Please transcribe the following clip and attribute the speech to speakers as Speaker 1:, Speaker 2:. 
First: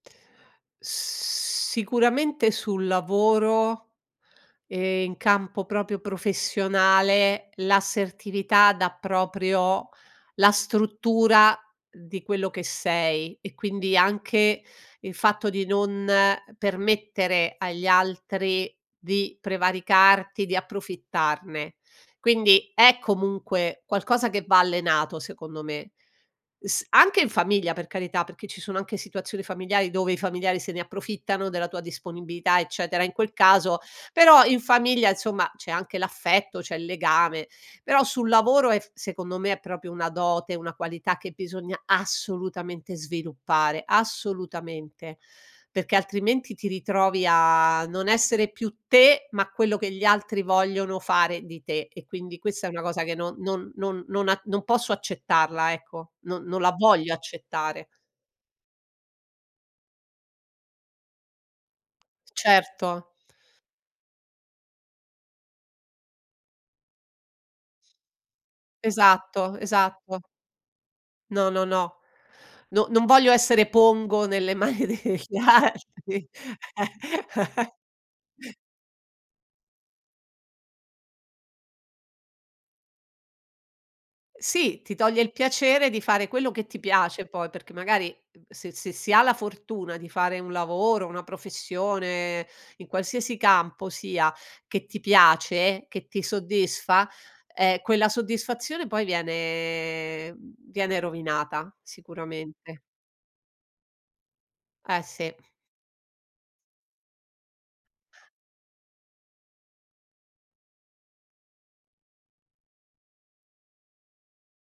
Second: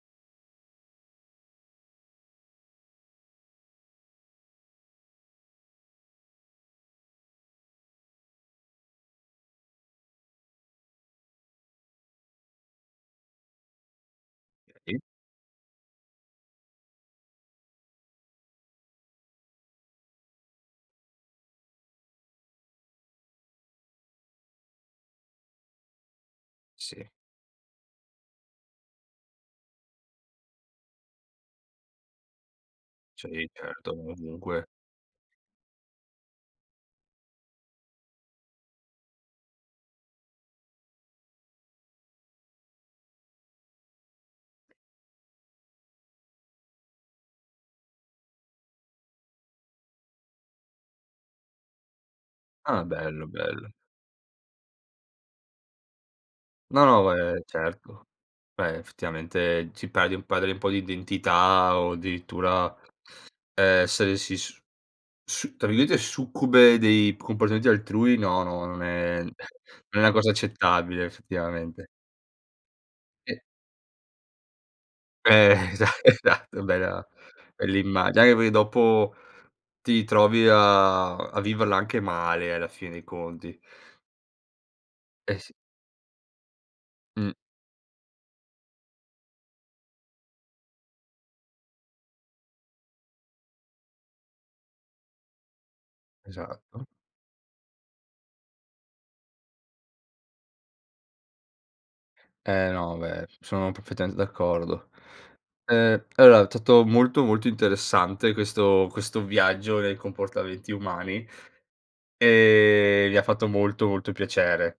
Speaker 1: Sicuramente sul lavoro, e in campo proprio professionale, l'assertività dà proprio la struttura di quello che sei, e quindi anche
Speaker 2: [unintelligible]
Speaker 1: il fatto di non permettere agli altri di prevaricarti, di approfittarne. Quindi, è comunque qualcosa che va allenato secondo me. S
Speaker 2: Sì.
Speaker 1: anche in famiglia per carità, perché ci sono anche situazioni familiari, dove i familiari se ne approfittano della tua disponibilità eccetera; in quel
Speaker 2: Sì,
Speaker 1: caso
Speaker 2: certo,
Speaker 1: però in
Speaker 2: comunque
Speaker 1: famiglia, insomma, c'è anche l'affetto, c'è il legame; però sul lavoro, è f secondo me è proprio una dote, una qualità che bisogna assolutamente sviluppare, assolutamente. Perché altrimenti ti ritrovi a non essere più te, ma quello che gli altri vogliono fare di te, e quindi questa è una
Speaker 2: Ah,
Speaker 1: cosa che
Speaker 2: bello,
Speaker 1: non non
Speaker 2: bell
Speaker 1: non non a non posso accettarla, ecco, non non la
Speaker 2: No no,
Speaker 1: voglio
Speaker 2: beh,
Speaker 1: accettare.
Speaker 2: certo, cioè, effettivamente ti perdi perdi un po' di identità o addirittura,
Speaker 1: Certo.
Speaker 2: uhm, se si s tra virgolette "succube" dei comportamenti altrui no, no, non è
Speaker 1: Esatto,
Speaker 2: non è una
Speaker 1: esatto.
Speaker 2: cosa accettabile
Speaker 1: No, no,
Speaker 2: effettivamente.
Speaker 1: no, no non voglio
Speaker 2: E
Speaker 1: essere pongo, nelle mani degli
Speaker 2: Eh, esa
Speaker 1: altri.
Speaker 2: esatto bella bel immagine, anche perché dopo, ti trovi a a viverla anche male alla fine dei conti.
Speaker 1: Sì, ti toglie il
Speaker 2: Eh, sì.
Speaker 1: piacere di fare quello che ti piace
Speaker 2: Mh.
Speaker 1: poi, perché magari, uhm, se se si ha la fortuna di fare un lavoro, una professione, in qualsiasi campo sia, che ti piace, che ti
Speaker 2: Esatto.
Speaker 1: soddisfa, eh, quella soddisfazione poi viene viene rovinata
Speaker 2: Eh,
Speaker 1: sicuramente.
Speaker 2: no, beh, sono perfettamente d'accordo.
Speaker 1: Eh sì.
Speaker 2: Eh, allo tutto molto, molto interessante, questo questo viaggio nei comportamenti umani, e mi ha fatto molto, molto piacere.